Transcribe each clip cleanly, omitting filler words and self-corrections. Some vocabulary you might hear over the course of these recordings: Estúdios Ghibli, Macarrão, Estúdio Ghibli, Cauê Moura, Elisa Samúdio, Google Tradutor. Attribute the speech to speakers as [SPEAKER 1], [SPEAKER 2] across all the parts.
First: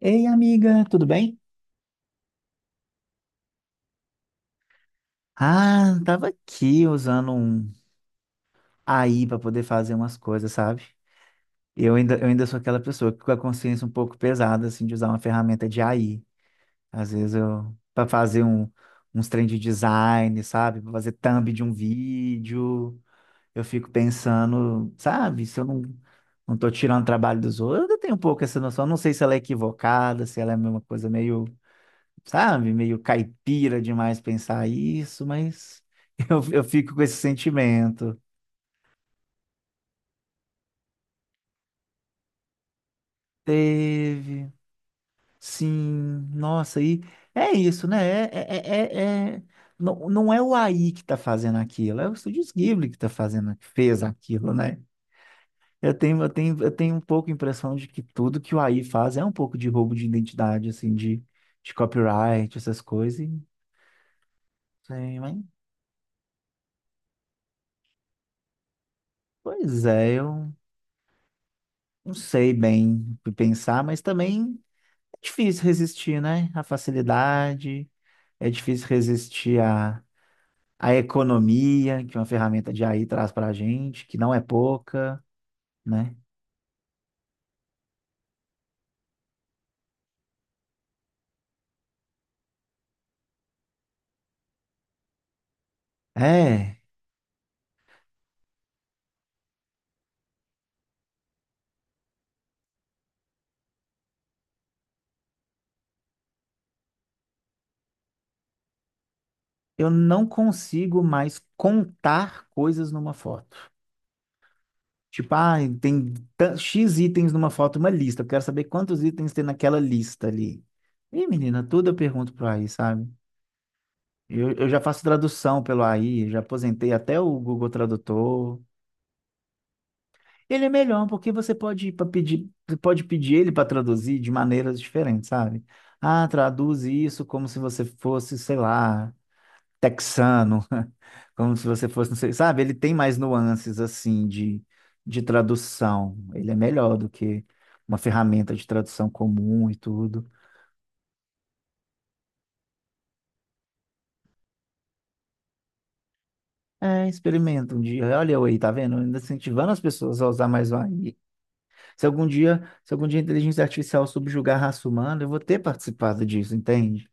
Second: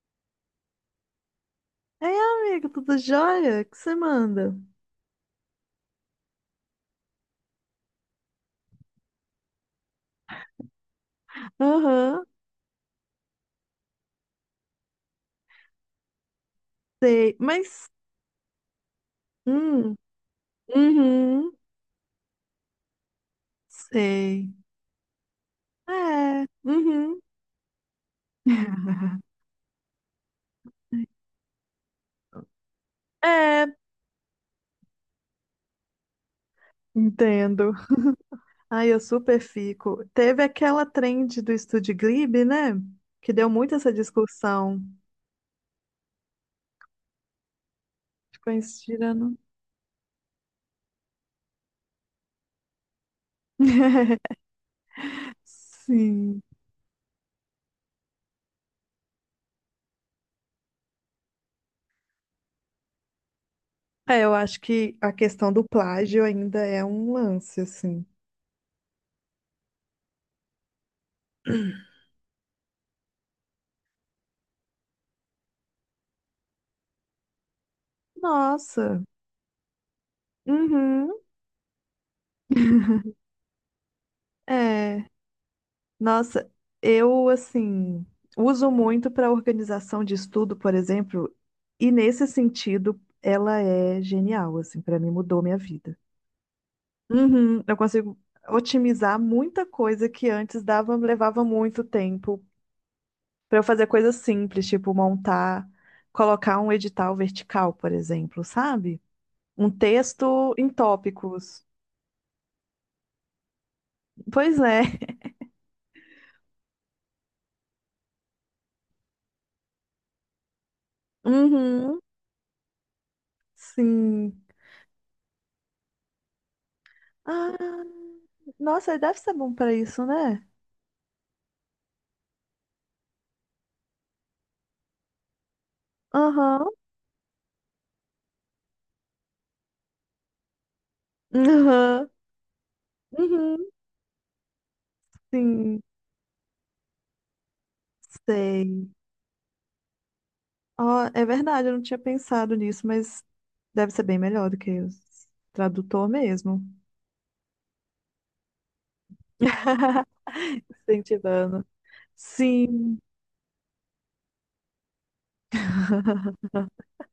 [SPEAKER 1] Ei, amiga, tudo bem?
[SPEAKER 2] Ei, amigo, tudo jóia? O que você manda?
[SPEAKER 1] Ah, tava aqui usando um AI para poder fazer umas coisas, sabe? Eu ainda,
[SPEAKER 2] Aham.
[SPEAKER 1] eu ainda sou aquela pessoa que com a consciência um pouco pesada, assim, de usar uma ferramenta de AI. Às vezes
[SPEAKER 2] Sei,
[SPEAKER 1] eu,
[SPEAKER 2] mas.
[SPEAKER 1] para fazer um, uns trem de
[SPEAKER 2] Hum,
[SPEAKER 1] design, sabe? Para fazer thumb
[SPEAKER 2] uhum,
[SPEAKER 1] de um vídeo, eu fico
[SPEAKER 2] sei.
[SPEAKER 1] pensando, sabe? Se eu não,
[SPEAKER 2] É,
[SPEAKER 1] Não tô tirando
[SPEAKER 2] uhum.
[SPEAKER 1] trabalho dos outros, eu ainda tenho um pouco essa noção. Eu não sei se ela é equivocada, se ela é uma coisa meio, sabe? Meio
[SPEAKER 2] É,
[SPEAKER 1] caipira demais pensar isso, mas eu fico com esse
[SPEAKER 2] entendo.
[SPEAKER 1] sentimento.
[SPEAKER 2] Ai, eu super fico. Teve aquela trend do Estúdio Ghibli, né? Que deu muito essa
[SPEAKER 1] Teve,
[SPEAKER 2] discussão.
[SPEAKER 1] sim, nossa, e é isso, né?
[SPEAKER 2] Ficou
[SPEAKER 1] É-
[SPEAKER 2] estirando.
[SPEAKER 1] é- não, não é o AI que está fazendo aquilo, é o Estúdios Ghibli que está fazendo, que fez aquilo, né? Eu tenho, eu
[SPEAKER 2] Sim.
[SPEAKER 1] tenho, eu tenho um pouco a impressão de que tudo que o AI faz é um pouco de roubo de identidade, assim, de copyright, essas coisas.
[SPEAKER 2] É, eu acho que a
[SPEAKER 1] Sei, mas,
[SPEAKER 2] questão do plágio ainda é um lance, assim.
[SPEAKER 1] pois é, eu não sei bem o que pensar, mas também. Difícil resistir, né? À facilidade, é difícil
[SPEAKER 2] Nossa.
[SPEAKER 1] resistir à, à
[SPEAKER 2] Uhum.
[SPEAKER 1] economia que uma ferramenta de AI traz para a gente, que não é
[SPEAKER 2] É.
[SPEAKER 1] pouca, né?
[SPEAKER 2] Nossa, eu assim uso muito para organização de estudo, por exemplo, e nesse sentido ela é genial, assim, para mim mudou minha vida.
[SPEAKER 1] É,
[SPEAKER 2] Uhum, eu consigo otimizar muita coisa que antes dava, levava muito tempo para eu fazer coisas simples, tipo montar, colocar um edital vertical, por exemplo, sabe? Um
[SPEAKER 1] eu não
[SPEAKER 2] texto em
[SPEAKER 1] consigo mais
[SPEAKER 2] tópicos.
[SPEAKER 1] contar coisas numa foto.
[SPEAKER 2] Pois é.
[SPEAKER 1] Tipo, ah, X itens numa foto, uma lista. Eu quero saber quantos itens tem naquela lista ali. Ih, menina, tudo eu
[SPEAKER 2] Uhum,
[SPEAKER 1] pergunto pro AI, sabe?
[SPEAKER 2] sim.
[SPEAKER 1] Eu já faço tradução pelo AI, já aposentei até o Google
[SPEAKER 2] Ah,
[SPEAKER 1] Tradutor.
[SPEAKER 2] nossa, deve ser bom para isso, né?
[SPEAKER 1] Ele é melhor porque você pode pedir ele para traduzir de maneiras diferentes, sabe? Ah,
[SPEAKER 2] Aham,
[SPEAKER 1] traduz isso como se você fosse, sei lá, texano, como se você
[SPEAKER 2] aham,
[SPEAKER 1] fosse, não sei, sabe? Ele tem mais
[SPEAKER 2] uhum,
[SPEAKER 1] nuances assim de
[SPEAKER 2] sim,
[SPEAKER 1] tradução. Ele é melhor do que uma ferramenta de
[SPEAKER 2] sei.
[SPEAKER 1] tradução comum e tudo.
[SPEAKER 2] Ó, é verdade, eu não tinha pensado nisso, mas deve ser bem melhor do que o tradutor mesmo.
[SPEAKER 1] É, experimenta um dia. Olha eu aí, tá vendo? Ainda incentivando as pessoas a usar mais o AI.
[SPEAKER 2] Incentivando.
[SPEAKER 1] Se algum dia, se
[SPEAKER 2] Sim.
[SPEAKER 1] algum dia a inteligência artificial subjugar a raça humana, eu vou ter participado disso, entende?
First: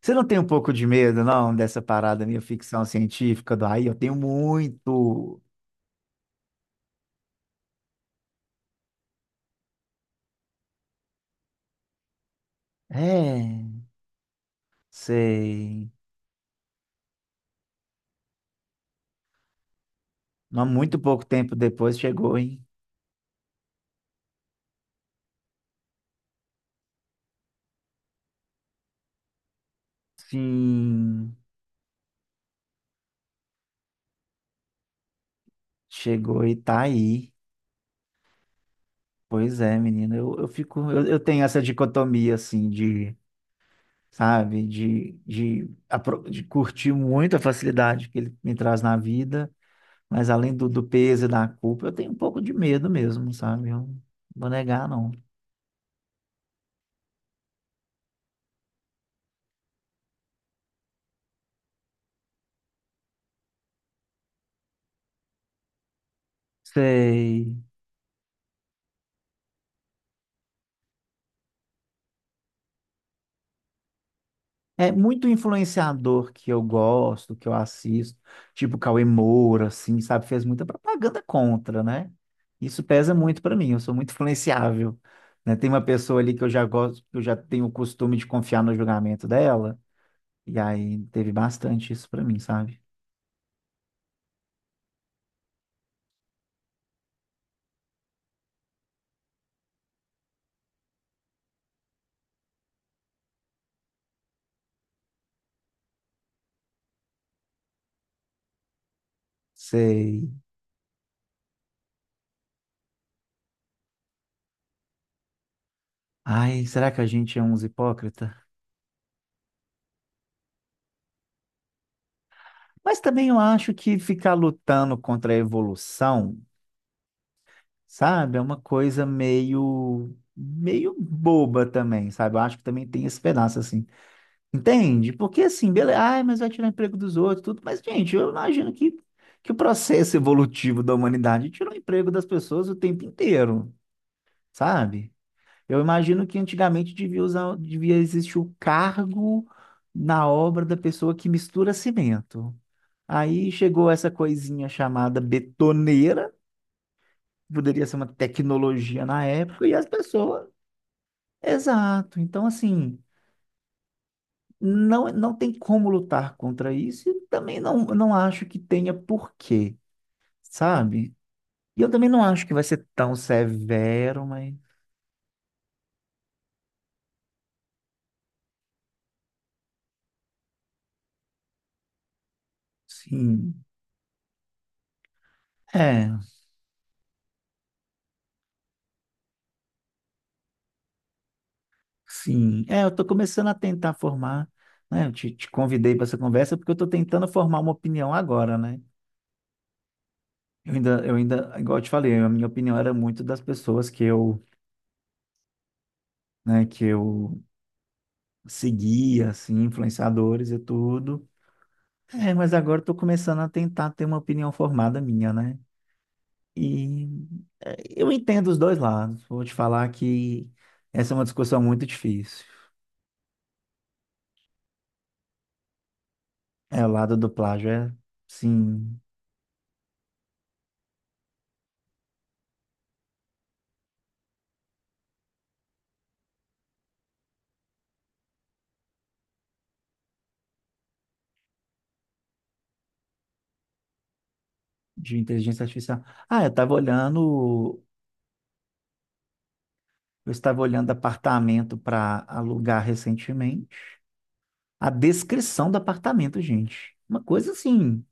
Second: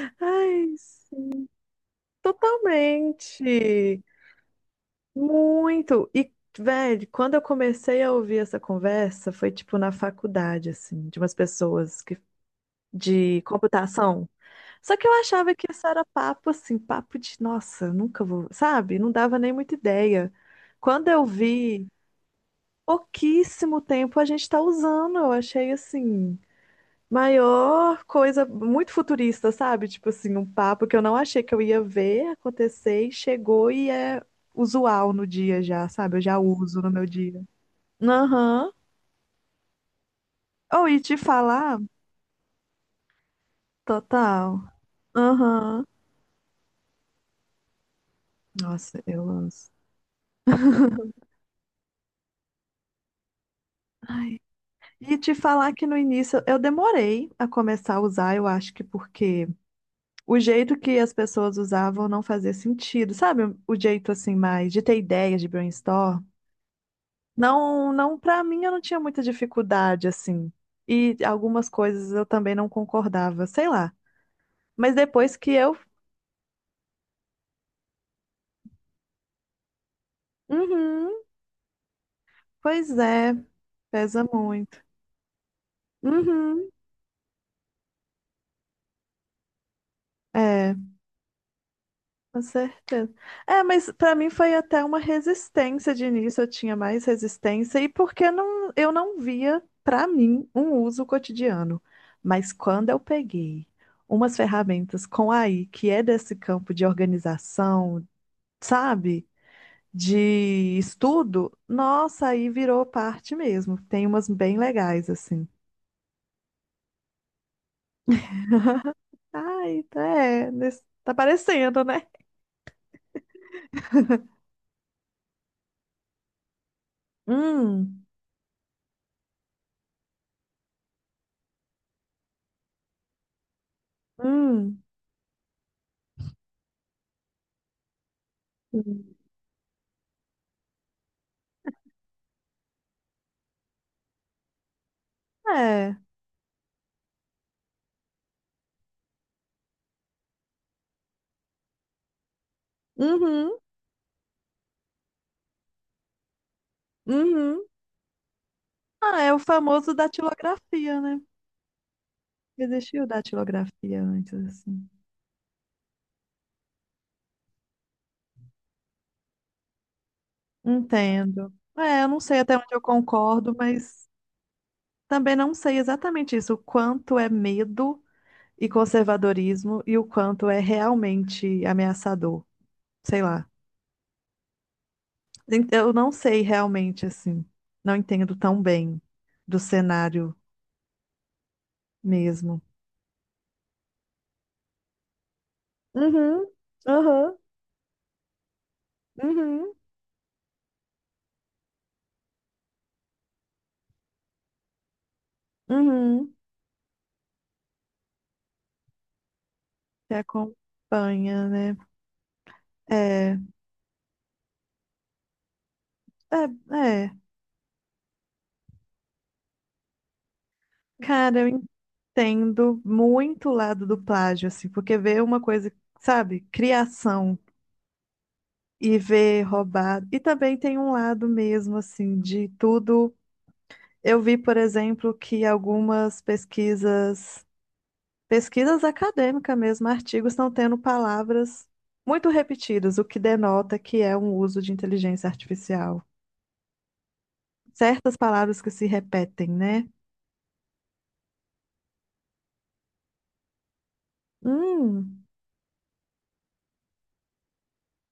[SPEAKER 1] Você não tem um pouco
[SPEAKER 2] Ai,
[SPEAKER 1] de medo,
[SPEAKER 2] sim,
[SPEAKER 1] não, dessa parada meio ficção científica do aí? Eu
[SPEAKER 2] totalmente.
[SPEAKER 1] tenho muito.
[SPEAKER 2] Muito. E, velho, quando eu comecei a ouvir essa conversa, foi tipo na faculdade, assim, de umas pessoas que, de
[SPEAKER 1] É,
[SPEAKER 2] computação. Só que eu achava que isso
[SPEAKER 1] sei.
[SPEAKER 2] era papo, assim, papo de, nossa, nunca vou, sabe? Não dava nem muita ideia.
[SPEAKER 1] Mas muito
[SPEAKER 2] Quando
[SPEAKER 1] pouco
[SPEAKER 2] eu
[SPEAKER 1] tempo
[SPEAKER 2] vi,
[SPEAKER 1] depois chegou, hein?
[SPEAKER 2] pouquíssimo tempo a gente tá usando, eu achei, assim, maior coisa, muito futurista, sabe? Tipo assim, um papo que eu não
[SPEAKER 1] Sim,
[SPEAKER 2] achei que eu ia ver acontecer e chegou e é usual no dia já, sabe? Eu já
[SPEAKER 1] chegou e tá
[SPEAKER 2] uso no meu
[SPEAKER 1] aí.
[SPEAKER 2] dia. Aham.
[SPEAKER 1] Pois é, menino. Eu
[SPEAKER 2] Ou
[SPEAKER 1] fico.
[SPEAKER 2] e
[SPEAKER 1] Eu,
[SPEAKER 2] te
[SPEAKER 1] eu tenho essa
[SPEAKER 2] falar,
[SPEAKER 1] dicotomia, assim, de,
[SPEAKER 2] total.
[SPEAKER 1] sabe,
[SPEAKER 2] Aham.
[SPEAKER 1] de curtir muito a facilidade que ele me traz na
[SPEAKER 2] Nossa, eu amo.
[SPEAKER 1] vida, mas além do, do peso e da culpa, eu tenho um pouco de medo mesmo, sabe? Eu não vou negar, não.
[SPEAKER 2] E te falar que no início eu demorei a começar a usar, eu acho que porque o jeito que as pessoas usavam não fazia sentido, sabe? O jeito assim mais de ter ideias de brainstorm.
[SPEAKER 1] Sei.
[SPEAKER 2] Não, para mim eu não tinha muita dificuldade assim. E algumas coisas eu também não concordava, sei lá.
[SPEAKER 1] É
[SPEAKER 2] Mas
[SPEAKER 1] muito
[SPEAKER 2] depois que eu,
[SPEAKER 1] influenciador que eu gosto, que eu assisto, tipo Cauê Moura, assim, sabe? Fez muita
[SPEAKER 2] uhum,
[SPEAKER 1] propaganda contra, né? Isso
[SPEAKER 2] pois
[SPEAKER 1] pesa
[SPEAKER 2] é,
[SPEAKER 1] muito para mim, eu sou muito
[SPEAKER 2] pesa muito.
[SPEAKER 1] influenciável, né? Tem uma pessoa ali que eu já
[SPEAKER 2] Uhum,
[SPEAKER 1] gosto, que eu já tenho o costume de confiar no julgamento dela, e
[SPEAKER 2] é.
[SPEAKER 1] aí teve bastante isso para mim,
[SPEAKER 2] Com
[SPEAKER 1] sabe?
[SPEAKER 2] certeza. É, mas para mim foi até uma resistência de início, eu tinha mais resistência, e porque não, eu não via, para mim, um uso cotidiano. Mas quando eu peguei umas ferramentas com AI, que é desse campo de organização, sabe,
[SPEAKER 1] Sei.
[SPEAKER 2] de estudo, nossa, aí virou parte mesmo. Tem umas bem legais, assim.
[SPEAKER 1] Ai, será que a gente é uns hipócrita?
[SPEAKER 2] Ai, tá, é, nesse- tá parecendo, né?
[SPEAKER 1] Mas também eu acho que ficar lutando contra a evolução,
[SPEAKER 2] Hum,
[SPEAKER 1] sabe? É uma coisa meio meio boba também, sabe? Eu acho que também tem esse pedaço assim.
[SPEAKER 2] hum,
[SPEAKER 1] Entende? Porque assim, beleza, ai, mas vai tirar emprego dos outros, tudo. Mas gente, eu imagino que
[SPEAKER 2] hum.
[SPEAKER 1] que o processo evolutivo da humanidade tirou o emprego das pessoas o tempo inteiro, sabe? Eu
[SPEAKER 2] É.
[SPEAKER 1] imagino que antigamente devia existir o cargo na obra da pessoa que mistura cimento.
[SPEAKER 2] Uhum.
[SPEAKER 1] Aí chegou essa coisinha chamada betoneira,
[SPEAKER 2] Uhum.
[SPEAKER 1] poderia ser uma tecnologia
[SPEAKER 2] Ah,
[SPEAKER 1] na
[SPEAKER 2] é o
[SPEAKER 1] época, e as
[SPEAKER 2] famoso
[SPEAKER 1] pessoas.
[SPEAKER 2] datilografia, né?
[SPEAKER 1] Exato. Então, assim,
[SPEAKER 2] Existiu datilografia antes, assim.
[SPEAKER 1] não tem como lutar contra isso, e também não acho que tenha porquê, sabe?
[SPEAKER 2] Entendo.
[SPEAKER 1] E eu
[SPEAKER 2] É,
[SPEAKER 1] também
[SPEAKER 2] eu não
[SPEAKER 1] não
[SPEAKER 2] sei
[SPEAKER 1] acho que
[SPEAKER 2] até
[SPEAKER 1] vai
[SPEAKER 2] onde eu
[SPEAKER 1] ser tão
[SPEAKER 2] concordo, mas
[SPEAKER 1] severo, mas
[SPEAKER 2] também não sei exatamente isso, o quanto é medo e conservadorismo e o quanto é realmente ameaçador. Sei lá.
[SPEAKER 1] sim.
[SPEAKER 2] Ent- Eu
[SPEAKER 1] É,
[SPEAKER 2] não sei realmente, assim. Não entendo tão bem do cenário mesmo.
[SPEAKER 1] sim. É, eu tô começando a tentar formar, né? Eu te convidei para essa
[SPEAKER 2] Uhum,
[SPEAKER 1] conversa porque eu tô tentando
[SPEAKER 2] uhum,
[SPEAKER 1] formar uma opinião agora, né?
[SPEAKER 2] uhum,
[SPEAKER 1] Igual eu te falei, a minha opinião era muito das pessoas que eu,
[SPEAKER 2] uhum.
[SPEAKER 1] né, que eu seguia, assim,
[SPEAKER 2] Que
[SPEAKER 1] influenciadores e tudo.
[SPEAKER 2] acompanha, né?
[SPEAKER 1] É, mas agora estou
[SPEAKER 2] É.
[SPEAKER 1] começando a tentar ter uma opinião formada minha, né?
[SPEAKER 2] É,
[SPEAKER 1] E
[SPEAKER 2] é.
[SPEAKER 1] é, eu entendo os dois lados. Vou te falar que essa é uma
[SPEAKER 2] Cara, eu
[SPEAKER 1] discussão muito difícil.
[SPEAKER 2] entendo muito o lado do plágio, assim, porque ver uma coisa, sabe,
[SPEAKER 1] É, o lado do
[SPEAKER 2] criação
[SPEAKER 1] plágio é,
[SPEAKER 2] e
[SPEAKER 1] sim,
[SPEAKER 2] ver roubado. E também tem um lado mesmo, assim, de tudo. Eu vi, por exemplo, que algumas pesquisas, pesquisas acadêmicas mesmo, artigos estão tendo palavras muito repetidas, o que denota que é um uso de
[SPEAKER 1] de
[SPEAKER 2] inteligência
[SPEAKER 1] inteligência artificial.
[SPEAKER 2] artificial.
[SPEAKER 1] Ah,
[SPEAKER 2] Certas palavras que se repetem, né?
[SPEAKER 1] eu estava olhando apartamento para alugar recentemente. A
[SPEAKER 2] Hum,
[SPEAKER 1] descrição do apartamento, gente. Uma coisa assim,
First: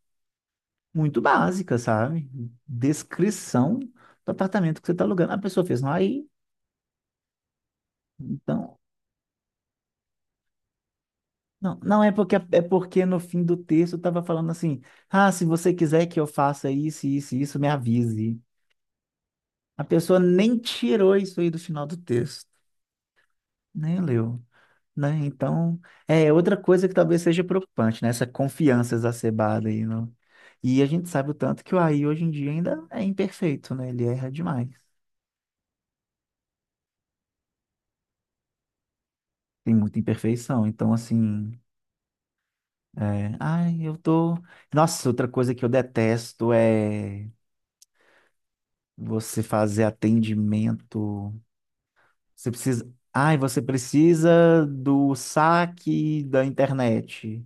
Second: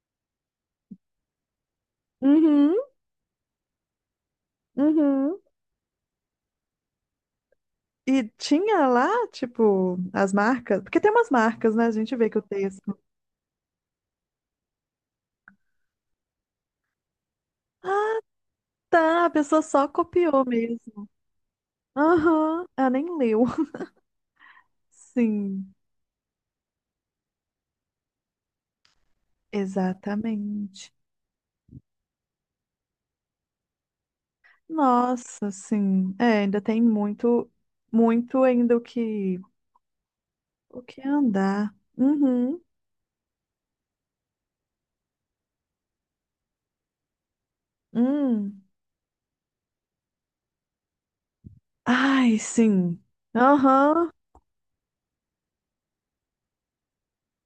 [SPEAKER 1] muito básica, sabe?
[SPEAKER 2] uhum,
[SPEAKER 1] Descrição do apartamento que você está alugando. A
[SPEAKER 2] uhum.
[SPEAKER 1] pessoa fez, não, aí,
[SPEAKER 2] E
[SPEAKER 1] então,
[SPEAKER 2] tinha lá, tipo, as marcas, porque tem umas marcas,
[SPEAKER 1] Não,
[SPEAKER 2] né? A
[SPEAKER 1] não é
[SPEAKER 2] gente vê
[SPEAKER 1] porque
[SPEAKER 2] que o
[SPEAKER 1] é
[SPEAKER 2] texto.
[SPEAKER 1] porque no fim do texto estava falando assim, ah, se você quiser que eu faça isso, isso, isso, me avise.
[SPEAKER 2] Tá, a pessoa
[SPEAKER 1] A
[SPEAKER 2] só
[SPEAKER 1] pessoa
[SPEAKER 2] copiou
[SPEAKER 1] nem
[SPEAKER 2] mesmo.
[SPEAKER 1] tirou isso aí do final do texto,
[SPEAKER 2] Aham, ela nem leu.
[SPEAKER 1] nem leu, né?
[SPEAKER 2] Sim,
[SPEAKER 1] Então, é outra coisa que talvez seja preocupante, né? Essa confiança exacerbada aí, no... E a
[SPEAKER 2] exatamente.
[SPEAKER 1] gente sabe o tanto que o AI hoje em dia ainda é imperfeito, né? Ele erra demais.
[SPEAKER 2] Nossa, sim. É, ainda tem muito, muito ainda
[SPEAKER 1] Tem muita imperfeição.
[SPEAKER 2] o
[SPEAKER 1] Então,
[SPEAKER 2] que
[SPEAKER 1] assim,
[SPEAKER 2] andar. Uhum.
[SPEAKER 1] é, ai, eu tô. Nossa, outra coisa que eu detesto é
[SPEAKER 2] Hum.
[SPEAKER 1] você fazer atendimento.
[SPEAKER 2] Ai,
[SPEAKER 1] Você precisa.
[SPEAKER 2] sim.
[SPEAKER 1] Ai, você
[SPEAKER 2] Aham.
[SPEAKER 1] precisa do saque da internet.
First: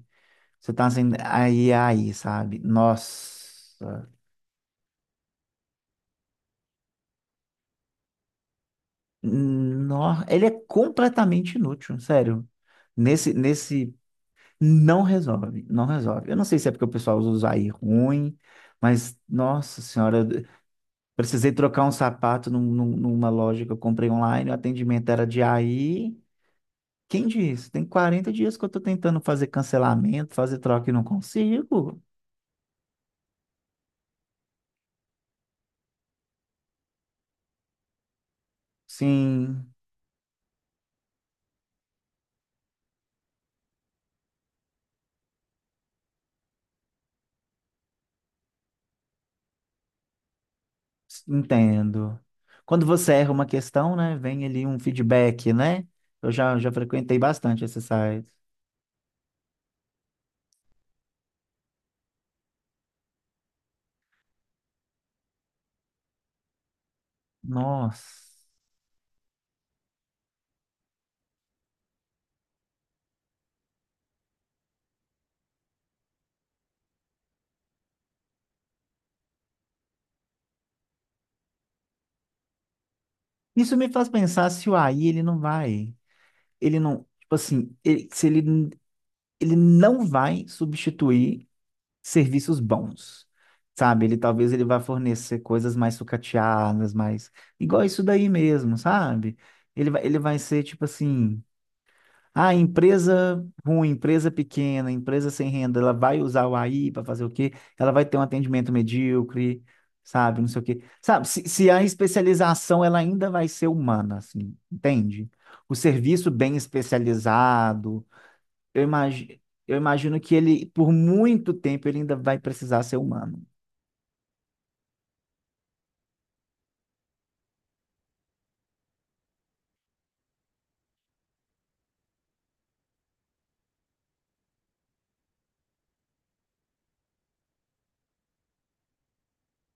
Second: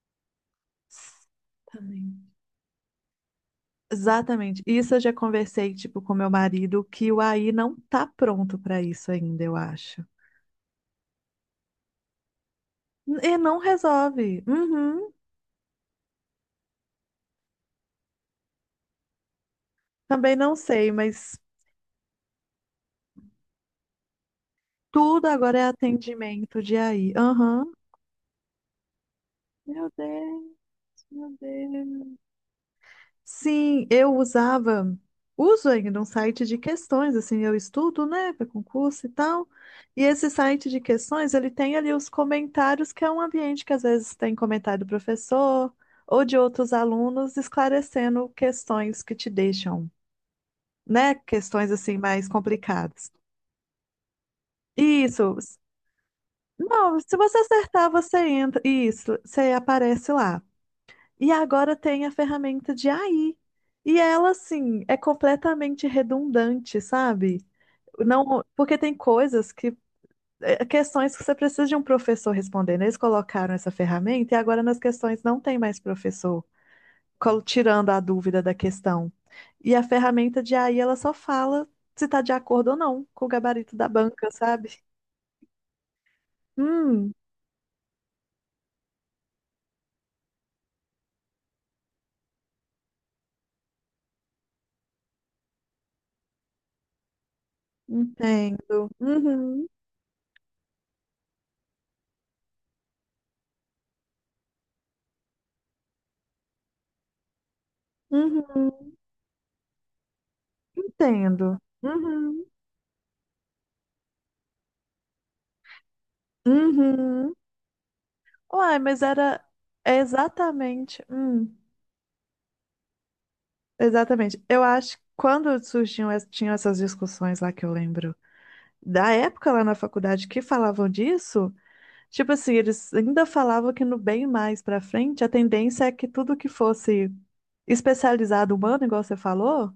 [SPEAKER 1] Você tá assim, aí, aí,
[SPEAKER 2] Exatamente.
[SPEAKER 1] sabe? Nossa.
[SPEAKER 2] Exatamente. Isso eu já conversei, tipo, com meu marido, que o AI não tá pronto pra isso ainda, eu acho.
[SPEAKER 1] No... Ele é completamente inútil, sério. Nesse,
[SPEAKER 2] E não
[SPEAKER 1] nesse.
[SPEAKER 2] resolve.
[SPEAKER 1] Não
[SPEAKER 2] Uhum.
[SPEAKER 1] resolve, não resolve. Eu não sei se é porque o pessoal usa aí ruim, mas, nossa senhora.
[SPEAKER 2] Também não sei, mas
[SPEAKER 1] Precisei trocar um sapato numa loja que eu comprei online, o atendimento era
[SPEAKER 2] tudo
[SPEAKER 1] de
[SPEAKER 2] agora é
[SPEAKER 1] aí.
[SPEAKER 2] atendimento de AI.
[SPEAKER 1] Quem
[SPEAKER 2] Aham.
[SPEAKER 1] disse? Tem 40 dias que eu estou tentando fazer
[SPEAKER 2] Meu
[SPEAKER 1] cancelamento,
[SPEAKER 2] Deus,
[SPEAKER 1] fazer troca e não
[SPEAKER 2] meu
[SPEAKER 1] consigo.
[SPEAKER 2] Deus. Sim, eu usava, uso ainda um site de questões, assim, eu estudo, né, para concurso e tal.
[SPEAKER 1] Sim,
[SPEAKER 2] E esse site de questões, ele tem ali os comentários, que é um ambiente que às vezes tem comentário do professor ou de outros alunos esclarecendo questões que te deixam, né, questões assim
[SPEAKER 1] entendo.
[SPEAKER 2] mais
[SPEAKER 1] Quando você
[SPEAKER 2] complicadas.
[SPEAKER 1] erra uma questão, né, vem ali um
[SPEAKER 2] Isso.
[SPEAKER 1] feedback, né? Já
[SPEAKER 2] Não, se
[SPEAKER 1] frequentei
[SPEAKER 2] você
[SPEAKER 1] bastante esse
[SPEAKER 2] acertar, você
[SPEAKER 1] site.
[SPEAKER 2] entra. Isso, você aparece lá. E agora tem a ferramenta de AI. E ela, assim, é completamente redundante, sabe?
[SPEAKER 1] Nossa.
[SPEAKER 2] Não, porque tem coisas que, é, questões que você precisa de um professor respondendo. Eles colocaram essa ferramenta e agora nas questões não tem mais professor, col- tirando a dúvida da questão. E a ferramenta de AI, ela só fala se está de acordo ou não com o gabarito
[SPEAKER 1] Isso
[SPEAKER 2] da
[SPEAKER 1] me faz
[SPEAKER 2] banca,
[SPEAKER 1] pensar se o
[SPEAKER 2] sabe?
[SPEAKER 1] AI ele não vai, ele não,
[SPEAKER 2] Hum,
[SPEAKER 1] tipo assim, ele- se ele, ele não vai substituir serviços bons, sabe? Ele talvez ele vá fornecer coisas mais sucateadas, mais igual isso daí mesmo,
[SPEAKER 2] entendo.
[SPEAKER 1] sabe?
[SPEAKER 2] Uhum.
[SPEAKER 1] Ele vai ser tipo assim, ah, empresa ruim, empresa pequena, empresa sem renda, ela vai usar o AI para fazer o quê? Ela vai ter um
[SPEAKER 2] Uhum,
[SPEAKER 1] atendimento medíocre, sabe? Não sei o quê. Sabe,
[SPEAKER 2] entendo.
[SPEAKER 1] se a
[SPEAKER 2] Uhum,
[SPEAKER 1] especialização ela ainda vai ser humana, assim, entende? O serviço bem
[SPEAKER 2] uhum.
[SPEAKER 1] especializado,
[SPEAKER 2] Uai,
[SPEAKER 1] eu
[SPEAKER 2] mas
[SPEAKER 1] imagino,
[SPEAKER 2] era
[SPEAKER 1] eu
[SPEAKER 2] é
[SPEAKER 1] imagino que ele, por
[SPEAKER 2] exatamente.
[SPEAKER 1] muito
[SPEAKER 2] Hum,
[SPEAKER 1] tempo, ele ainda vai precisar ser humano.
[SPEAKER 2] exatamente. Eu acho que quando surgiam, es- tinham essas discussões lá que eu lembro da época lá na faculdade que falavam disso, tipo assim, eles ainda falavam que no bem mais pra frente, a tendência é que tudo que fosse especializado humano, igual você falou,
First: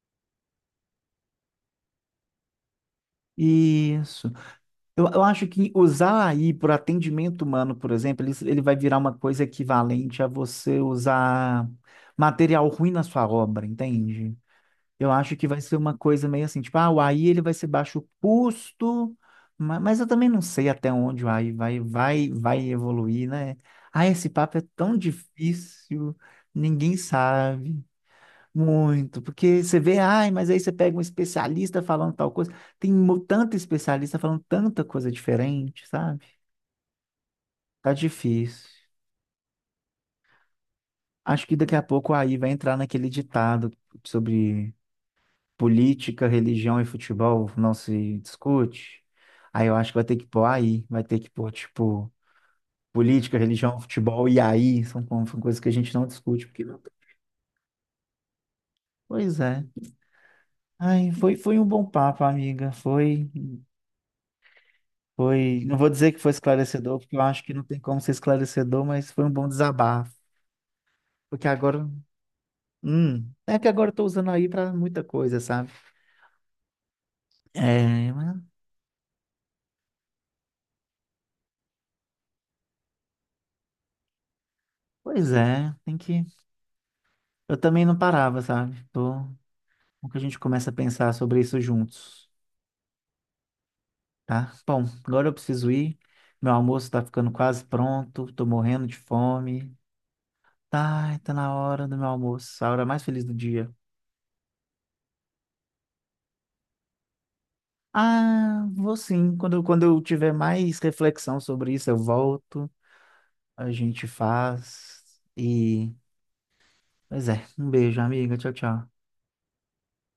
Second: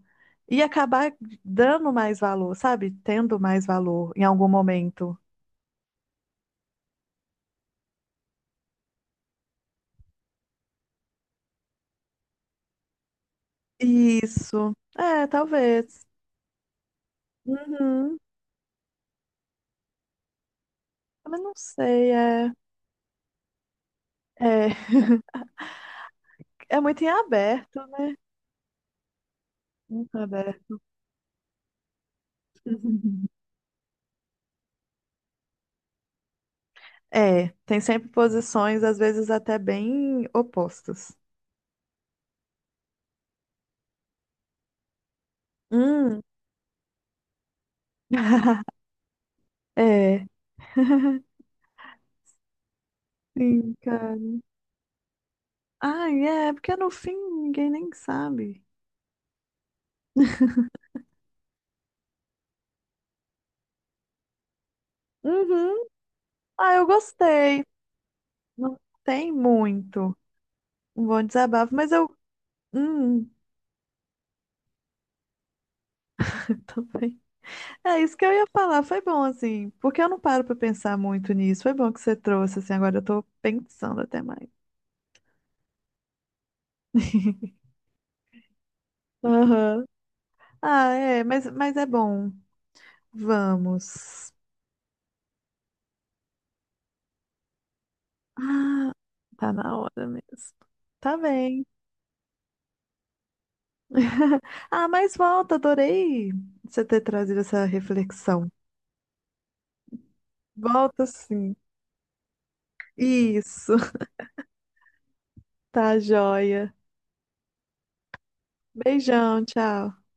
[SPEAKER 2] ia acabar dando mais valor, sabe? Tendo mais valor em
[SPEAKER 1] Isso.
[SPEAKER 2] algum
[SPEAKER 1] Eu,
[SPEAKER 2] momento.
[SPEAKER 1] eu acho que usar a AI por atendimento humano, por exemplo, ele vai virar uma coisa equivalente a você usar material ruim na sua obra, entende?
[SPEAKER 2] Isso.
[SPEAKER 1] Eu
[SPEAKER 2] É,
[SPEAKER 1] acho que vai ser uma
[SPEAKER 2] talvez.
[SPEAKER 1] coisa meio assim, tipo, ah, o AI ele vai ser baixo
[SPEAKER 2] Uhum.
[SPEAKER 1] custo, mas, eu também não sei até onde o
[SPEAKER 2] Também
[SPEAKER 1] AI
[SPEAKER 2] não sei, é.
[SPEAKER 1] vai evoluir, né? Ah, esse papo é
[SPEAKER 2] É,
[SPEAKER 1] tão difícil,
[SPEAKER 2] é
[SPEAKER 1] ninguém
[SPEAKER 2] muito em aberto,
[SPEAKER 1] sabe.
[SPEAKER 2] né?
[SPEAKER 1] Muito, porque você vê,
[SPEAKER 2] Muito
[SPEAKER 1] ai, mas aí você
[SPEAKER 2] aberto.
[SPEAKER 1] pega um especialista falando tal coisa, tanto especialista falando tanta coisa diferente, sabe?
[SPEAKER 2] É, tem
[SPEAKER 1] Tá
[SPEAKER 2] sempre
[SPEAKER 1] difícil.
[SPEAKER 2] posições, às vezes até bem opostas.
[SPEAKER 1] Acho que daqui a pouco aí vai entrar naquele ditado sobre
[SPEAKER 2] Hum.
[SPEAKER 1] política, religião e futebol não se discute. Aí eu acho que vai ter que
[SPEAKER 2] É,
[SPEAKER 1] pôr aí, vai ter que pôr, tipo, política,
[SPEAKER 2] sim,
[SPEAKER 1] religião,
[SPEAKER 2] cara.
[SPEAKER 1] futebol e aí, são, são coisas que a gente não
[SPEAKER 2] Ai,
[SPEAKER 1] discute,
[SPEAKER 2] é,
[SPEAKER 1] porque
[SPEAKER 2] porque
[SPEAKER 1] não...
[SPEAKER 2] no fim ninguém nem sabe.
[SPEAKER 1] Pois é. Ai, foi um bom papo, amiga, foi. Foi, não
[SPEAKER 2] Uhum.
[SPEAKER 1] vou dizer que foi
[SPEAKER 2] Ah, eu
[SPEAKER 1] esclarecedor, porque eu acho que não
[SPEAKER 2] gostei.
[SPEAKER 1] tem como ser
[SPEAKER 2] Não
[SPEAKER 1] esclarecedor, mas foi um
[SPEAKER 2] tem
[SPEAKER 1] bom desabafo.
[SPEAKER 2] muito um bom
[SPEAKER 1] Porque
[SPEAKER 2] desabafo,
[SPEAKER 1] agora,
[SPEAKER 2] mas eu. Hum,
[SPEAKER 1] é que agora eu tô usando aí pra muita coisa, sabe?
[SPEAKER 2] também. É
[SPEAKER 1] É,
[SPEAKER 2] isso que eu
[SPEAKER 1] mas-
[SPEAKER 2] ia falar, foi bom assim, porque eu não paro pra pensar muito nisso. Foi bom que você trouxe assim, agora eu tô pensando até mais.
[SPEAKER 1] pois é, tem que. Eu também não parava, sabe? Tô,
[SPEAKER 2] Aham.
[SPEAKER 1] como que a gente começa a
[SPEAKER 2] Ah,
[SPEAKER 1] pensar
[SPEAKER 2] é,
[SPEAKER 1] sobre
[SPEAKER 2] mas,
[SPEAKER 1] isso
[SPEAKER 2] mas é
[SPEAKER 1] juntos,
[SPEAKER 2] bom. Vamos.
[SPEAKER 1] tá? Bom, agora eu preciso ir. Meu almoço tá ficando quase pronto, tô morrendo
[SPEAKER 2] Ah,
[SPEAKER 1] de
[SPEAKER 2] tá
[SPEAKER 1] fome.
[SPEAKER 2] na hora mesmo. Tá
[SPEAKER 1] Tá, tá na
[SPEAKER 2] bem.
[SPEAKER 1] hora do meu almoço, a hora mais feliz do dia.
[SPEAKER 2] Ah, mas volta, adorei você ter trazido essa reflexão.
[SPEAKER 1] Ah, vou sim. Quando eu tiver mais
[SPEAKER 2] Volta
[SPEAKER 1] reflexão
[SPEAKER 2] sim.
[SPEAKER 1] sobre isso, eu volto, a
[SPEAKER 2] Isso.
[SPEAKER 1] gente faz. E,
[SPEAKER 2] Tá joia.
[SPEAKER 1] pois é, um beijo, amiga. Tchau, tchau.
[SPEAKER 2] Beijão, tchau.